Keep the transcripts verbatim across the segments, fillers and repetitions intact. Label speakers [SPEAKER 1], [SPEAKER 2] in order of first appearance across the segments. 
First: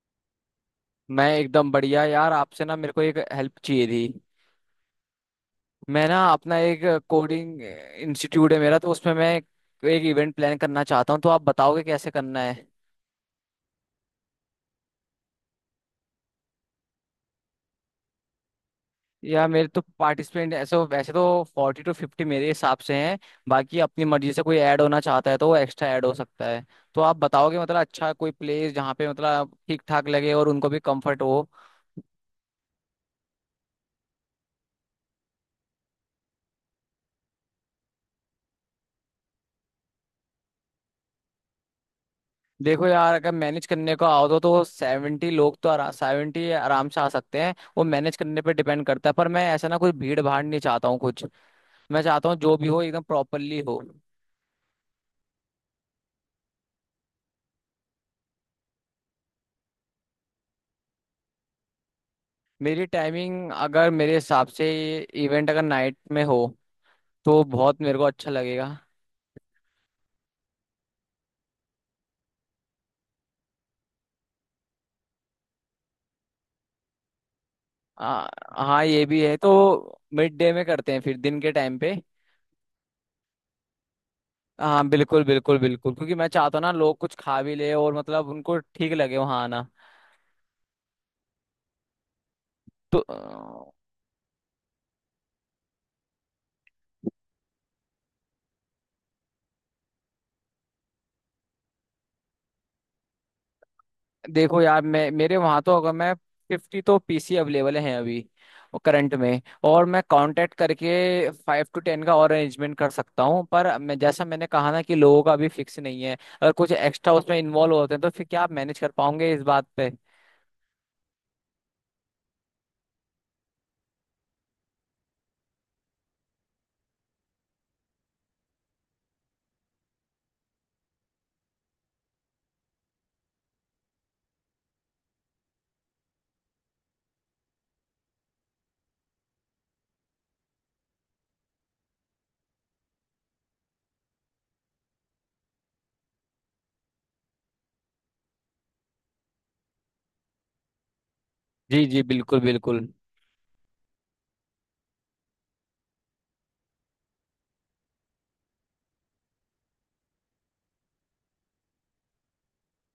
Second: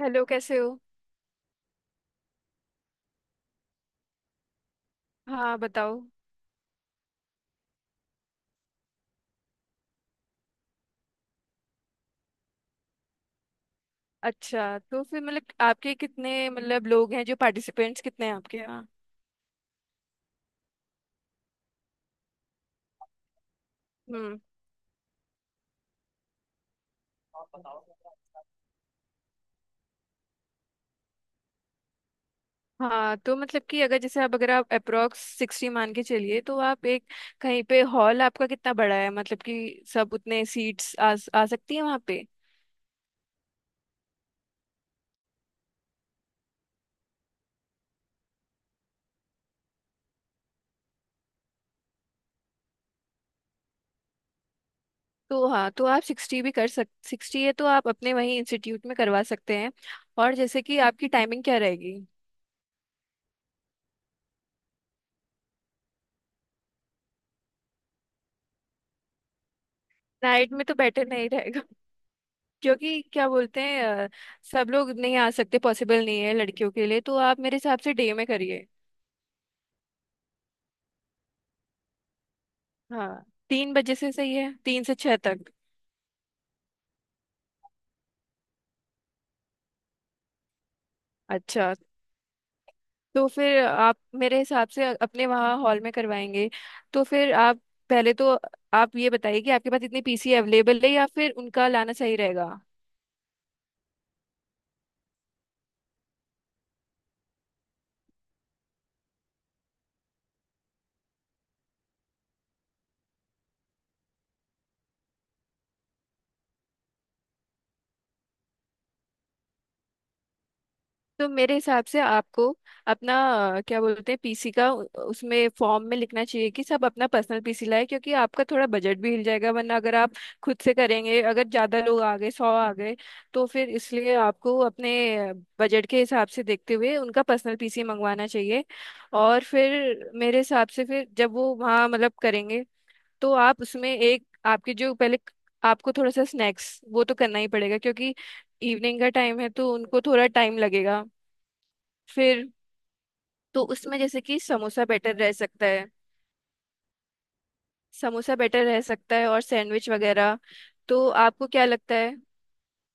[SPEAKER 1] Hello, कैसे हो।
[SPEAKER 2] मैं एकदम बढ़िया यार। आपसे ना मेरे को एक हेल्प चाहिए थी।
[SPEAKER 1] हाँ, बताओ।
[SPEAKER 2] मैं ना अपना एक कोडिंग इंस्टीट्यूट है मेरा, तो उसमें मैं एक इवेंट प्लान करना चाहता हूँ, तो आप बताओगे कैसे करना है।
[SPEAKER 1] अच्छा, तो फिर मतलब आपके कितने मतलब लोग हैं, जो पार्टिसिपेंट्स कितने हैं आपके यहाँ।
[SPEAKER 2] या मेरे तो पार्टिसिपेंट ऐसे तो, वैसे तो फोर्टी टू फिफ्टी मेरे हिसाब से हैं। बाकी अपनी मर्जी
[SPEAKER 1] हम्म।
[SPEAKER 2] से कोई ऐड होना चाहता है तो वो एक्स्ट्रा ऐड हो सकता है। तो आप बताओगे मतलब अच्छा कोई प्लेस जहाँ पे मतलब ठीक ठाक लगे और उनको भी कंफर्ट हो।
[SPEAKER 1] हाँ, तो मतलब कि अगर जैसे आप अगर आप अप्रोक्स सिक्सटी मान के चलिए, तो आप एक कहीं पे हॉल आपका कितना बड़ा है, मतलब कि सब उतने सीट्स आ, आ सकती है वहाँ पे।
[SPEAKER 2] देखो यार, अगर मैनेज करने को आओ तो तो सेवेंटी लोग तो आरा, सेवेंटी आराम से आ सकते हैं, वो मैनेज करने पे डिपेंड करता है। पर मैं ऐसा ना कोई भीड़ भाड़ नहीं चाहता हूँ कुछ। मैं चाहता हूँ जो भी हो एकदम प्रॉपरली हो।
[SPEAKER 1] तो हाँ, तो आप सिक्सटी भी कर सक सिक्सटी है तो आप अपने वहीं इंस्टीट्यूट में करवा सकते हैं। और जैसे कि आपकी टाइमिंग क्या रहेगी।
[SPEAKER 2] मेरी टाइमिंग अगर मेरे हिसाब से, इवेंट अगर नाइट में हो तो बहुत मेरे को अच्छा लगेगा।
[SPEAKER 1] नाइट में तो बेटर नहीं, क्योंकि क्या बोलते हैं अ, सब लोग नहीं आ सकते, पॉसिबल नहीं है लड़कियों के लिए, तो आप मेरे हिसाब से डे
[SPEAKER 2] आ,
[SPEAKER 1] में करिए।
[SPEAKER 2] हाँ ये भी है, तो मिड डे में करते हैं फिर, दिन के टाइम पे।
[SPEAKER 1] हाँ, तीन बजे से सही है, तीन
[SPEAKER 2] हाँ
[SPEAKER 1] से छह
[SPEAKER 2] बिल्कुल
[SPEAKER 1] तक।
[SPEAKER 2] बिल्कुल बिल्कुल, क्योंकि मैं चाहता हूँ ना लोग कुछ खा भी ले और मतलब उनको ठीक लगे वहाँ आना।
[SPEAKER 1] अच्छा,
[SPEAKER 2] तो
[SPEAKER 1] तो फिर आप मेरे हिसाब से अपने वहाँ हॉल में करवाएंगे। तो फिर आप पहले तो आप ये बताइए कि आपके पास इतनी पीसी अवेलेबल है, या फिर उनका लाना सही रहेगा।
[SPEAKER 2] देखो यार, मैं मेरे वहां तो अगर मैं फिफ्टी तो पीसी अवेलेबल हैं अभी, करंट में, और मैं कांटेक्ट करके फाइव टू टेन का और अरेंजमेंट कर सकता हूँ। पर मैं जैसा मैंने कहा ना कि लोगों का अभी फिक्स नहीं है। अगर कुछ एक्स्ट्रा उसमें इन्वॉल्व होते हैं तो फिर क्या आप मैनेज कर पाओगे इस बात पे?
[SPEAKER 1] तो मेरे हिसाब से आपको अपना अ, क्या बोलते हैं पीसी का उ- उसमें फॉर्म में लिखना चाहिए कि सब अपना पर्सनल पीसी लाए, क्योंकि आपका थोड़ा बजट भी हिल जाएगा, वरना अगर आप खुद से करेंगे, अगर ज्यादा लोग आ गए, सौ आ गए, तो फिर इसलिए आपको अपने बजट के हिसाब से देखते हुए उनका पर्सनल पीसी मंगवाना चाहिए। और फिर मेरे हिसाब से फिर जब वो वहाँ मतलब करेंगे, तो आप उसमें एक आपके जो पहले आपको थोड़ा सा स्नैक्स वो तो करना ही पड़ेगा, क्योंकि इवनिंग का टाइम है, तो उनको थोड़ा टाइम लगेगा।
[SPEAKER 2] जी जी बिल्कुल
[SPEAKER 1] फिर
[SPEAKER 2] बिल्कुल।
[SPEAKER 1] तो उसमें जैसे कि समोसा बेटर रह सकता है, समोसा बेटर रह सकता है और सैंडविच वगैरह। तो आपको क्या लगता है।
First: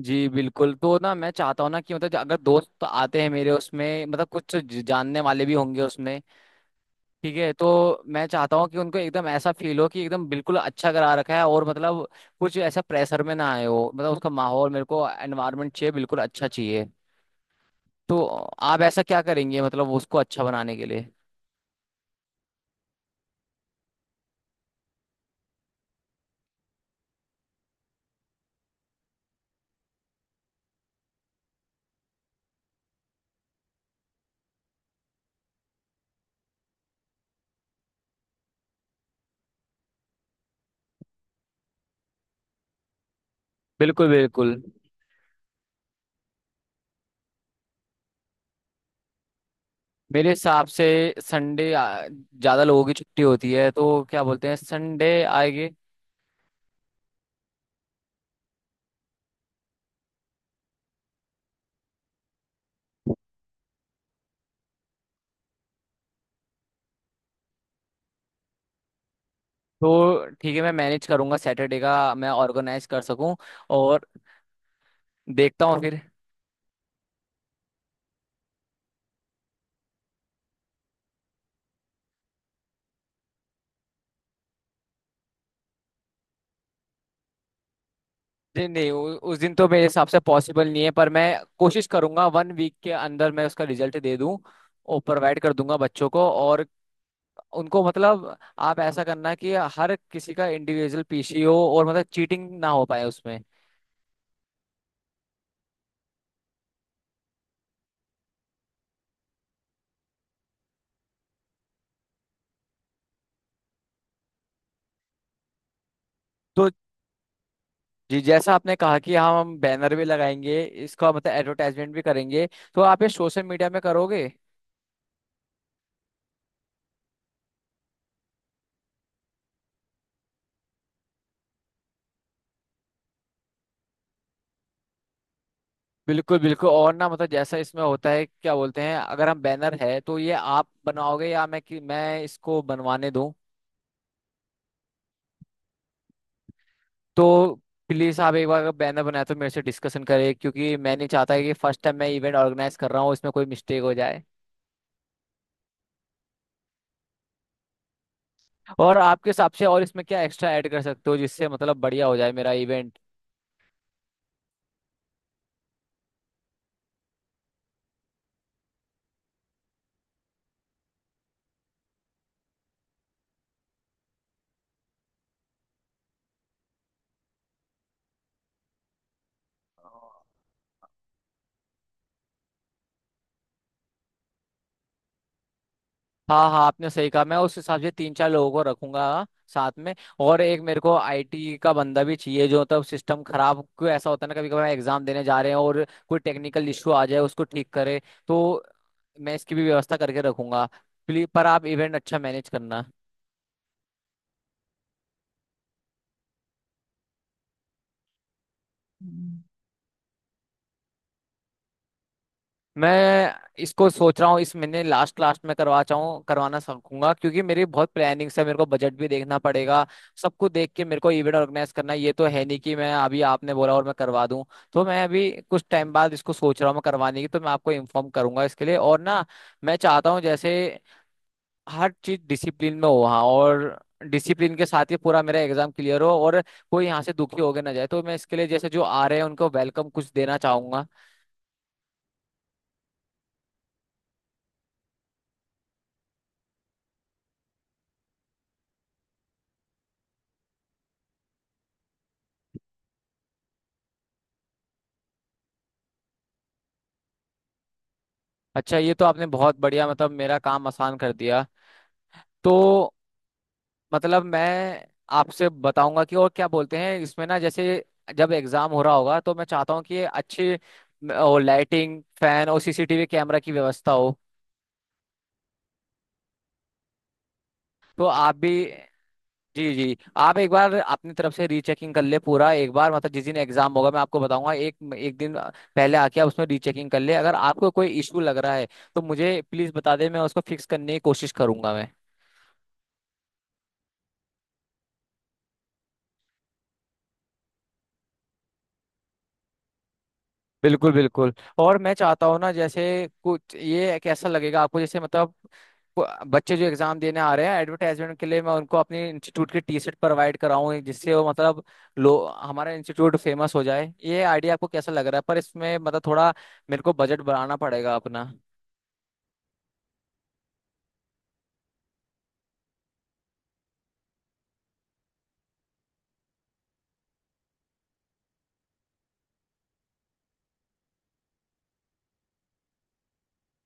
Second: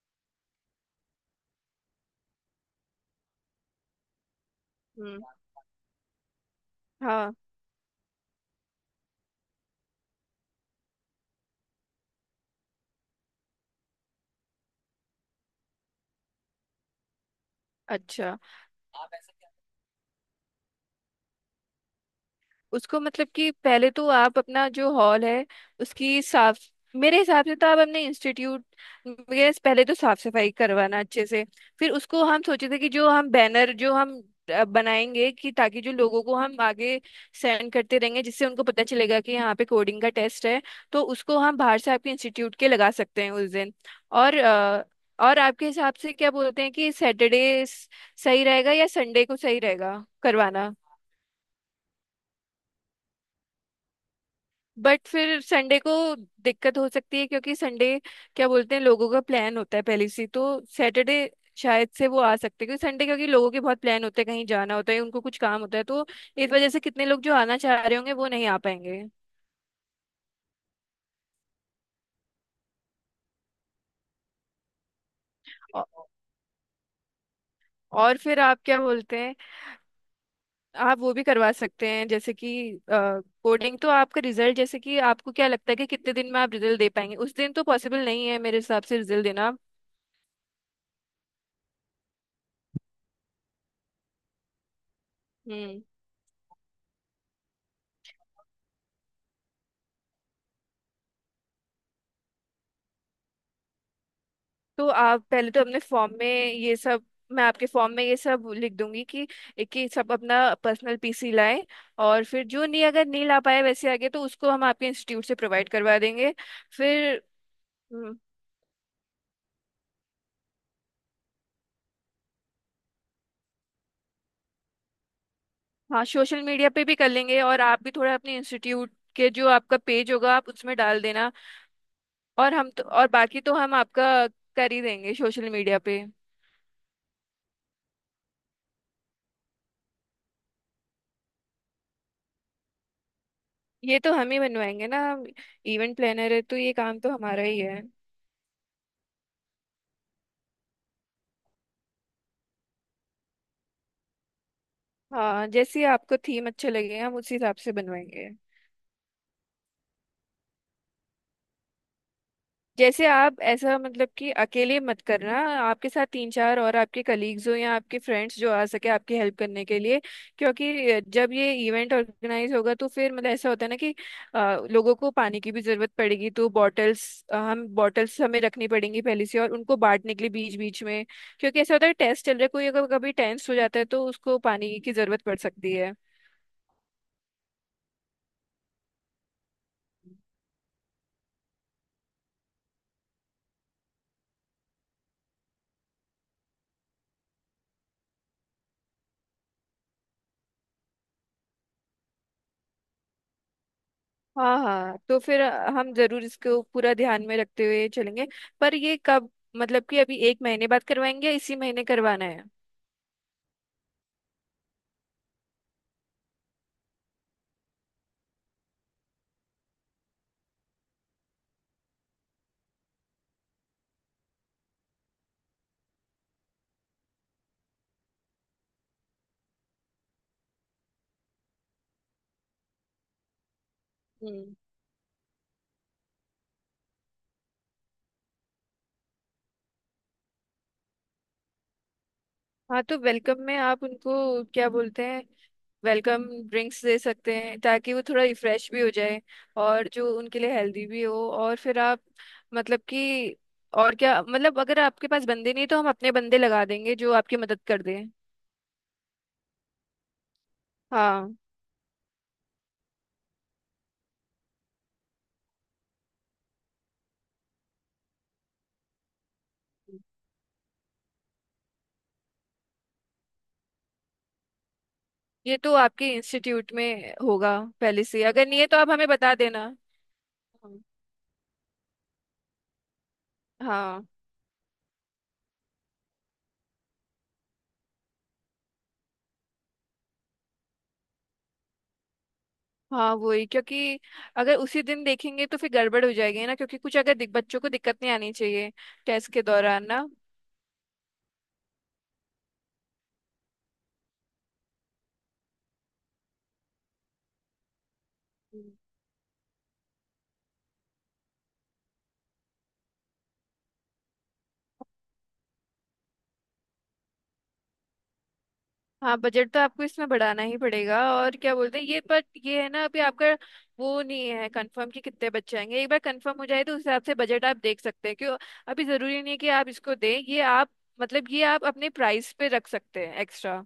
[SPEAKER 2] जी बिल्कुल। तो ना मैं चाहता हूँ ना कि मतलब अगर दोस्त तो आते हैं मेरे उसमें, मतलब कुछ ज- जानने
[SPEAKER 1] हम्म।
[SPEAKER 2] वाले भी होंगे उसमें।
[SPEAKER 1] हाँ।
[SPEAKER 2] ठीक है, तो मैं चाहता हूँ कि उनको एकदम ऐसा फील हो कि एकदम बिल्कुल अच्छा करा रखा है और मतलब कुछ ऐसा प्रेशर में ना आए हो, मतलब उसका माहौल मेरे को एनवायरनमेंट चाहिए बिल्कुल अच्छा चाहिए। तो
[SPEAKER 1] अच्छा,
[SPEAKER 2] आप ऐसा क्या करेंगे मतलब उसको अच्छा बनाने के लिए?
[SPEAKER 1] उसको मतलब कि पहले तो आप अपना जो हॉल है उसकी साफ, मेरे हिसाब से तो आप अपने इंस्टीट्यूट में पहले तो साफ सफाई करवाना अच्छे से। फिर उसको हम सोचे थे कि जो हम बैनर जो हम अ, बनाएंगे कि ताकि जो लोगों को हम आगे सेंड करते रहेंगे, जिससे उनको पता चलेगा कि यहाँ पे कोडिंग का टेस्ट है, तो उसको हम बाहर से आपके इंस्टीट्यूट के लगा सकते हैं उस दिन।
[SPEAKER 2] बिल्कुल
[SPEAKER 1] और
[SPEAKER 2] बिल्कुल।
[SPEAKER 1] अ, और आपके हिसाब से क्या बोलते हैं कि सैटरडे सही रहेगा, या संडे को सही रहेगा
[SPEAKER 2] मेरे हिसाब
[SPEAKER 1] करवाना।
[SPEAKER 2] से संडे ज़्यादा लोगों की छुट्टी होती है, तो क्या बोलते हैं
[SPEAKER 1] बट
[SPEAKER 2] संडे
[SPEAKER 1] फिर
[SPEAKER 2] आएगी।
[SPEAKER 1] संडे को दिक्कत हो सकती है, क्योंकि संडे क्या बोलते हैं लोगों का प्लान होता है पहले से ही, तो सैटरडे शायद से वो आ सकते हैं, क्योंकि संडे, क्योंकि लोगों के बहुत प्लान होते हैं, कहीं जाना होता है, उनको कुछ काम होता है, तो इस वजह से कितने लोग जो आना चाह रहे होंगे वो नहीं आ पाएंगे।
[SPEAKER 2] तो ठीक है, मैं मैनेज करूंगा सैटरडे का मैं ऑर्गेनाइज कर सकूं, और देखता हूँ
[SPEAKER 1] औ-
[SPEAKER 2] फिर।
[SPEAKER 1] और फिर आप क्या बोलते हैं, आप वो भी करवा सकते हैं जैसे कि कोडिंग तो आपका रिजल्ट, जैसे कि आपको क्या लगता है कि कितने दिन में आप रिजल्ट दे पाएंगे। उस दिन तो पॉसिबल नहीं है मेरे
[SPEAKER 2] नहीं
[SPEAKER 1] हिसाब
[SPEAKER 2] नहीं,
[SPEAKER 1] से
[SPEAKER 2] उ,
[SPEAKER 1] रिजल्ट
[SPEAKER 2] उस
[SPEAKER 1] देना।
[SPEAKER 2] दिन तो मेरे हिसाब से पॉसिबल नहीं है, पर मैं कोशिश करूंगा वन वीक के अंदर मैं उसका रिजल्ट दे दूं और प्रोवाइड कर दूंगा
[SPEAKER 1] हम्म।
[SPEAKER 2] बच्चों को। और उनको मतलब आप ऐसा करना कि हर किसी का इंडिविजुअल पीसी हो और मतलब चीटिंग ना हो पाए उसमें।
[SPEAKER 1] तो आप पहले तो अपने फॉर्म में ये सब, मैं आपके फॉर्म में ये सब लिख दूंगी कि एक एक सब अपना पर्सनल पीसी लाएं। और फिर जो नहीं, अगर नहीं ला पाए वैसे आगे, तो उसको हम आपके इंस्टीट्यूट से प्रोवाइड करवा देंगे
[SPEAKER 2] तो
[SPEAKER 1] फिर। हम्म।
[SPEAKER 2] जि- जैसा आपने कहा कि हाँ हम बैनर भी लगाएंगे, इसका मतलब एडवर्टाइजमेंट भी करेंगे। तो आप ये सोशल मीडिया में करोगे?
[SPEAKER 1] हाँ, सोशल मीडिया पे भी कर लेंगे, और आप भी थोड़ा अपने इंस्टीट्यूट के जो आपका पेज होगा आप उसमें डाल देना, और हम तो और बाकी तो हम आपका कर ही देंगे सोशल मीडिया पे।
[SPEAKER 2] बिल्कुल बिल्कुल। और ना मतलब जैसा इसमें होता है क्या बोलते हैं अगर हम बैनर है, तो ये आप बनाओगे या मैं कि मैं इसको बनवाने दूं?
[SPEAKER 1] ये तो हम ही बनवाएंगे ना, इवेंट प्लानर है तो ये काम तो हमारा
[SPEAKER 2] तो
[SPEAKER 1] ही है।
[SPEAKER 2] प्लीज आप एक बार अगर बैनर बनाए तो मेरे से डिस्कशन करें, क्योंकि मैं नहीं चाहता कि फर्स्ट टाइम मैं इवेंट ऑर्गेनाइज कर रहा हूँ इसमें कोई मिस्टेक हो जाए।
[SPEAKER 1] हाँ, जैसे आपको थीम अच्छे लगे हम उसी हिसाब से बनवाएंगे।
[SPEAKER 2] और आपके हिसाब से और इसमें क्या एक्स्ट्रा ऐड कर सकते हो जिससे मतलब बढ़िया हो जाए मेरा इवेंट?
[SPEAKER 1] जैसे आप ऐसा मतलब कि अकेले मत करना, आपके साथ तीन चार और आपके कलीग्स हो या आपके फ्रेंड्स जो आ सके आपकी हेल्प करने के लिए। क्योंकि जब ये इवेंट ऑर्गेनाइज होगा, तो फिर मतलब ऐसा होता है ना कि आ, लोगों को पानी की भी जरूरत पड़ेगी, तो बॉटल्स हम बॉटल्स हमें रखनी पड़ेंगी पहले से, और उनको बांटने के लिए बीच बीच में। क्योंकि ऐसा होता है टेस्ट चल रहा है, कोई अगर कभी टेंस हो जाता है तो उसको पानी की जरूरत पड़ सकती है।
[SPEAKER 2] हाँ हाँ आपने सही कहा, मैं उस हिसाब से तीन चार लोगों को रखूंगा साथ में। और एक मेरे को आईटी का बंदा भी चाहिए जो तब सिस्टम खराब, क्यों ऐसा होता है ना कभी कभार एग्जाम देने जा रहे हैं और कोई टेक्निकल इशू आ जाए, उसको ठीक करे। तो मैं इसकी भी व्यवस्था करके रखूंगा। प्लीज पर आप इवेंट अच्छा मैनेज करना।
[SPEAKER 1] हाँ हाँ, तो फिर हम जरूर इसको पूरा ध्यान में रखते हुए चलेंगे। पर ये कब, मतलब कि अभी एक महीने बाद करवाएंगे, या इसी महीने करवाना है।
[SPEAKER 2] मैं इसको सोच रहा हूँ इस महीने लास्ट लास्ट में करवा चाहूँ करवाना सकूंगा, क्योंकि मेरी बहुत प्लानिंग्स है, मेरे को बजट भी देखना पड़ेगा। सबको देख के मेरे को इवेंट ऑर्गेनाइज करना है, ये तो है नहीं कि मैं अभी आपने बोला और मैं करवा दूँ। तो मैं अभी कुछ टाइम बाद इसको सोच रहा हूँ मैं करवाने की, तो मैं आपको इन्फॉर्म करूंगा इसके लिए। और ना मैं चाहता हूँ जैसे हर चीज डिसिप्लिन में हो वहाँ, और
[SPEAKER 1] हम्म।
[SPEAKER 2] डिसिप्लिन के साथ ही पूरा मेरा एग्जाम क्लियर हो, और कोई यहाँ से दुखी होके ना जाए। तो मैं इसके लिए जैसे जो आ रहे हैं उनको वेलकम कुछ देना चाहूंगा।
[SPEAKER 1] हाँ, तो वेलकम में आप उनको क्या बोलते हैं वेलकम ड्रिंक्स दे सकते हैं, ताकि वो थोड़ा रिफ्रेश भी हो जाए और जो उनके लिए हेल्दी भी हो। और फिर आप, मतलब कि और क्या, मतलब अगर आपके पास बंदे नहीं तो हम अपने बंदे लगा देंगे जो आपकी मदद कर दें।
[SPEAKER 2] अच्छा, ये तो आपने बहुत बढ़िया मतलब मेरा काम आसान कर
[SPEAKER 1] हाँ,
[SPEAKER 2] दिया। तो मतलब मैं आपसे बताऊंगा कि और क्या बोलते हैं इसमें ना, जैसे जब एग्जाम हो रहा होगा तो मैं चाहता हूँ कि अच्छी और लाइटिंग फैन और सीसीटीवी कैमरा की व्यवस्था हो।
[SPEAKER 1] ये तो आपके इंस्टीट्यूट में होगा
[SPEAKER 2] तो
[SPEAKER 1] पहले से,
[SPEAKER 2] आप
[SPEAKER 1] अगर
[SPEAKER 2] भी,
[SPEAKER 1] नहीं है तो आप हमें बता देना।
[SPEAKER 2] जी जी, आप एक बार अपनी तरफ से रीचेकिंग कर ले पूरा, एक बार मतलब जिस दिन एग्जाम होगा मैं
[SPEAKER 1] हाँ
[SPEAKER 2] आपको बताऊंगा एक एक दिन पहले आके आप उसमें रीचेकिंग कर ले। अगर आपको कोई इशू लग रहा है, तो मुझे प्लीज बता दे मैं उसको फिक्स करने की कोशिश करूंगा मैं।
[SPEAKER 1] हाँ, वही, क्योंकि अगर उसी दिन देखेंगे तो फिर गड़बड़ हो जाएगी ना, क्योंकि कुछ अगर दिक, बच्चों को दिक्कत नहीं आनी चाहिए टेस्ट के दौरान ना।
[SPEAKER 2] बिल्कुल बिल्कुल। और मैं चाहता हूँ ना जैसे कुछ, ये कैसा लगेगा आपको जैसे मतलब ब- बच्चे जो एग्जाम देने आ रहे हैं, एडवर्टाइजमेंट के लिए मैं
[SPEAKER 1] हम्म।
[SPEAKER 2] उनको अपने इंस्टीट्यूट की टी शर्ट प्रोवाइड कराऊँ जिससे वो मतलब लो हमारा इंस्टीट्यूट फेमस हो जाए, ये आइडिया आपको कैसा लग रहा है? पर इसमें मतलब थोड़ा मेरे को बजट बढ़ाना पड़ेगा अपना।
[SPEAKER 1] हाँ, बजट तो आपको इसमें बढ़ाना ही पड़ेगा, और क्या बोलते हैं ये, बट ये है ना अभी आपका वो नहीं है कंफर्म कि कितने बच्चे आएंगे। एक बार कंफर्म हो जाए तो उस हिसाब से बजट आप देख सकते हैं क्यों। अभी जरूरी नहीं है कि आप इसको दें ये आप, मतलब ये आप अपने प्राइस पे रख सकते हैं एक्स्ट्रा।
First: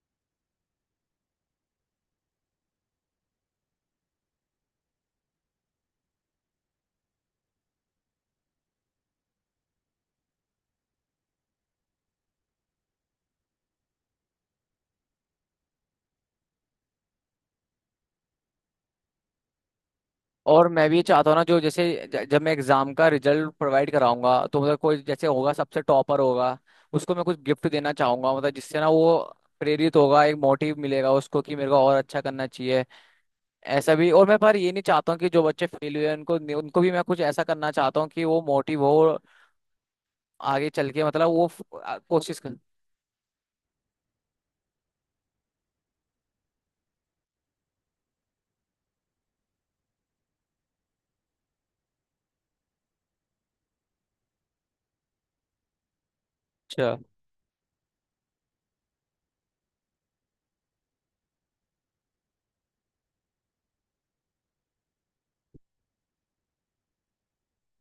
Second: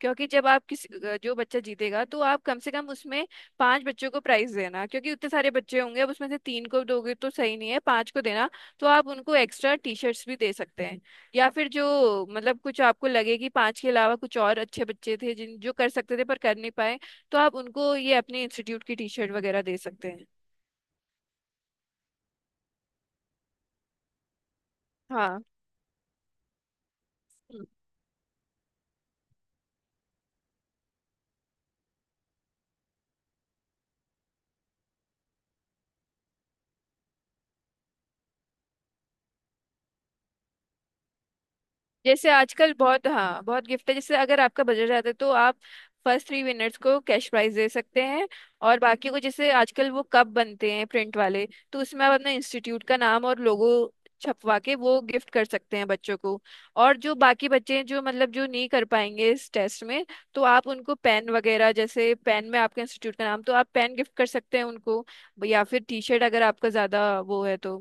[SPEAKER 1] क्योंकि जब आप किसी जो बच्चा जीतेगा तो आप कम से कम उसमें पांच बच्चों को प्राइज देना, क्योंकि उतने सारे बच्चे होंगे, अब उसमें से तीन को दोगे तो सही नहीं है, पांच को देना। तो आप उनको एक्स्ट्रा टी शर्ट्स भी दे सकते हैं, या फिर जो मतलब कुछ आपको लगे कि पांच के अलावा कुछ और अच्छे बच्चे थे जिन जो कर सकते थे पर कर नहीं पाए, तो आप उनको ये अपने इंस्टीट्यूट की टी शर्ट वगैरह दे सकते हैं।
[SPEAKER 2] और मैं भी ये चाहता हूँ ना जो जैसे ज- जब मैं एग्जाम का रिजल्ट प्रोवाइड कराऊंगा, तो मतलब कोई जैसे
[SPEAKER 1] हाँ,
[SPEAKER 2] होगा सबसे टॉपर होगा, उसको मैं कुछ गिफ्ट देना चाहूंगा, मतलब जिससे ना वो प्रेरित होगा, एक मोटिव मिलेगा उसको कि मेरे को और अच्छा करना चाहिए ऐसा भी। और मैं पर ये नहीं चाहता हूँ कि जो बच्चे फेल हुए हैं, उनको उनको भी मैं कुछ ऐसा करना चाहता हूँ कि वो मोटिव हो और आगे चल के मतलब वो फ- आ-
[SPEAKER 1] जैसे
[SPEAKER 2] कोशिश
[SPEAKER 1] आजकल बहुत, हाँ बहुत गिफ्ट है, जैसे अगर आपका बजट जाता है तो आप फर्स्ट थ्री विनर्स को कैश प्राइज दे सकते हैं, और बाकी को जैसे आजकल वो कप बनते हैं प्रिंट वाले, तो उसमें आप अपना इंस्टीट्यूट का नाम और लोगो छपवा के वो गिफ्ट कर सकते हैं बच्चों को। और
[SPEAKER 2] कर।
[SPEAKER 1] जो बाकी बच्चे हैं जो मतलब जो नहीं कर पाएंगे इस टेस्ट में, तो आप उनको पेन वगैरह, जैसे पेन में आपके इंस्टीट्यूट का नाम, तो आप पेन गिफ्ट कर सकते हैं उनको, या फिर टी शर्ट अगर आपका ज़्यादा वो है तो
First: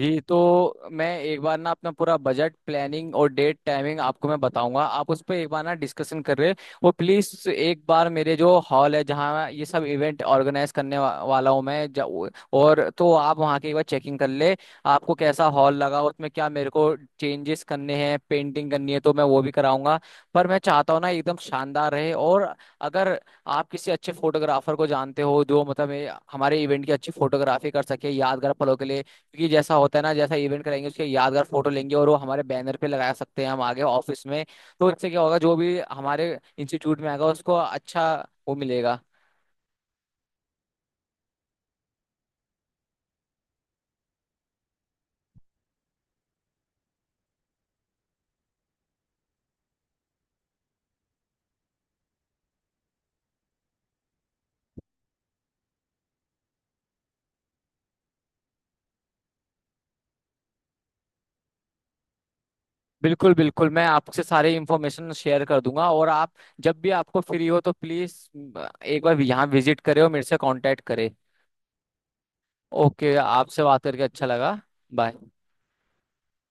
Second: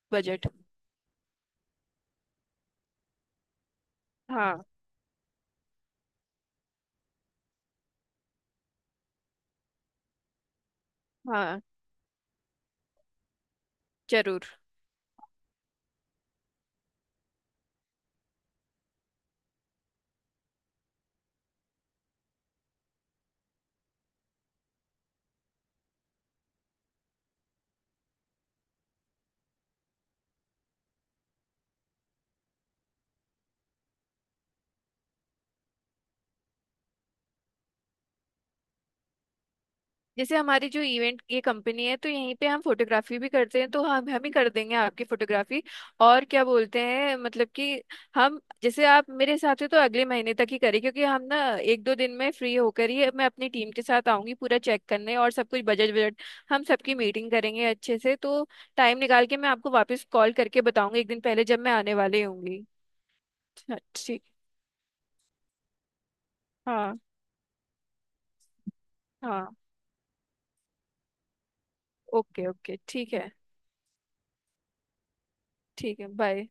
[SPEAKER 2] जी,
[SPEAKER 1] बजट।
[SPEAKER 2] तो मैं एक बार ना अपना पूरा बजट प्लानिंग और डेट टाइमिंग आपको मैं
[SPEAKER 1] हाँ
[SPEAKER 2] बताऊंगा, आप उस पर एक बार ना डिस्कशन कर रहे। वो प्लीज एक बार मेरे जो हॉल है जहाँ ये सब इवेंट ऑर्गेनाइज करने वा, वाला
[SPEAKER 1] हाँ,
[SPEAKER 2] हूँ मैं जा- और तो आप वहाँ की एक बार चेकिंग कर
[SPEAKER 1] जरूर।
[SPEAKER 2] ले। आपको कैसा हॉल लगा उसमें क्या मेरे को चेंजेस करने हैं पेंटिंग करनी है तो मैं वो भी कराऊंगा। पर मैं चाहता हूँ ना एकदम शानदार रहे, और अगर आप किसी अच्छे फोटोग्राफर को जानते हो जो मतलब ये हमारे इवेंट की अच्छी फोटोग्राफी कर सके यादगार पलों के लिए, क्योंकि जैसा होता है ना जैसा इवेंट कराएंगे उसके यादगार फोटो लेंगे और वो हमारे बैनर पे लगा सकते हैं हम आगे ऑफिस में। तो इससे क्या होगा, जो भी हमारे इंस्टीट्यूट में आएगा उसको अच्छा वो मिलेगा।
[SPEAKER 1] जैसे हमारी जो इवेंट ये कंपनी है, तो यहीं पे हम फोटोग्राफी भी करते हैं, तो हम हम ही कर देंगे आपकी फोटोग्राफी। और क्या बोलते हैं मतलब कि हम जैसे आप मेरे साथ हो तो अगले महीने तक ही करें, क्योंकि हम ना एक दो दिन में फ्री होकर ही मैं अपनी टीम के साथ आऊंगी पूरा चेक करने और सब कुछ, बजट बजट हम सबकी मीटिंग करेंगे अच्छे से, तो टाइम निकाल के मैं आपको वापस कॉल करके बताऊंगी एक दिन पहले जब मैं आने वाली होंगी।
[SPEAKER 2] बिल्कुल बिल्कुल,
[SPEAKER 1] अच्छा,
[SPEAKER 2] मैं आपसे
[SPEAKER 1] ठीक।
[SPEAKER 2] सारी इंफॉर्मेशन शेयर कर दूंगा। और आप जब भी
[SPEAKER 1] हाँ
[SPEAKER 2] आपको फ्री हो तो प्लीज एक बार यहाँ
[SPEAKER 1] हाँ।
[SPEAKER 2] विजिट करें और मेरे से कांटेक्ट करें।
[SPEAKER 1] ओके ओके, ठीक
[SPEAKER 2] ओके,
[SPEAKER 1] है।
[SPEAKER 2] आपसे बात करके अच्छा लगा। बाय।
[SPEAKER 1] ठीक है, बाय।